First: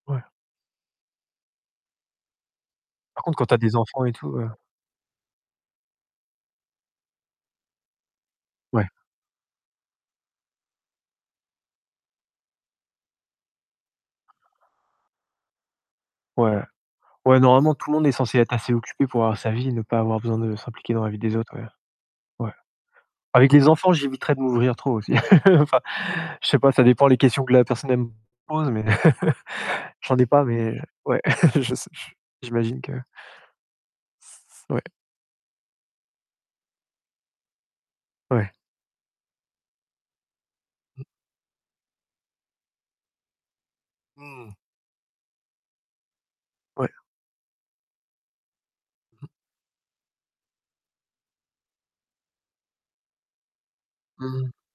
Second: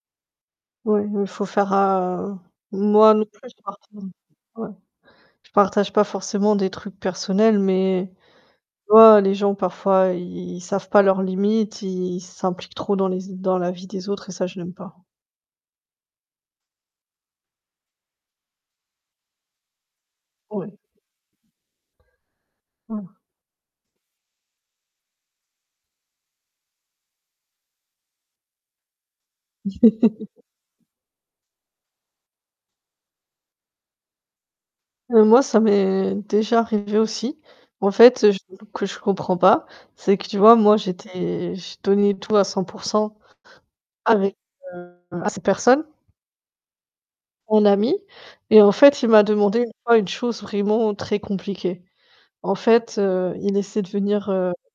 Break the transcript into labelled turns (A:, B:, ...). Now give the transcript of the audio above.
A: Ouais.
B: Oui, il faut faire, heu, moi
A: Par
B: non
A: contre, quand
B: plus
A: tu as
B: je
A: des
B: partage
A: enfants et tout, heu
B: oui. Je partage pas forcément des trucs personnels, mais tu
A: Ouais.
B: vois les gens parfois, i ils savent pas leurs limites, i ils s'impliquent trop dans les dans la vie des autres et ça j'aime pas.
A: Ouais, ouais, normalement, tout le monde est censé être assez occupé pour avoir sa vie, ne pas avoir besoin de
B: Ouais.
A: s'impliquer dans la vie des autres ouais, ouais.
B: Mmh.
A: Avec les enfants, j'éviterais de m'ouvrir trop aussi. Enfin, je sais pas, ça dépend les questions que la personne, elle me pose, mais je n'en dis pas, heu mais ouais, je sais, j'imagine que C ouais.
B: Heu, moi ça m'est déjà arrivé aussi. En fait, je
A: Ouais.
B: que je comprends pas, c'est que tu vois moi
A: Mmh.
B: j'étais je donnais tout à 100 % avec,
A: Mmh.
B: heu à cette personne
A: Ouais.
B: mon ami et en fait, il m'a
A: Mmh mh.
B: demandé une fois une chose vraiment très compliquée. En fait, heu, il essaie de venir,
A: Mmh.
B: heu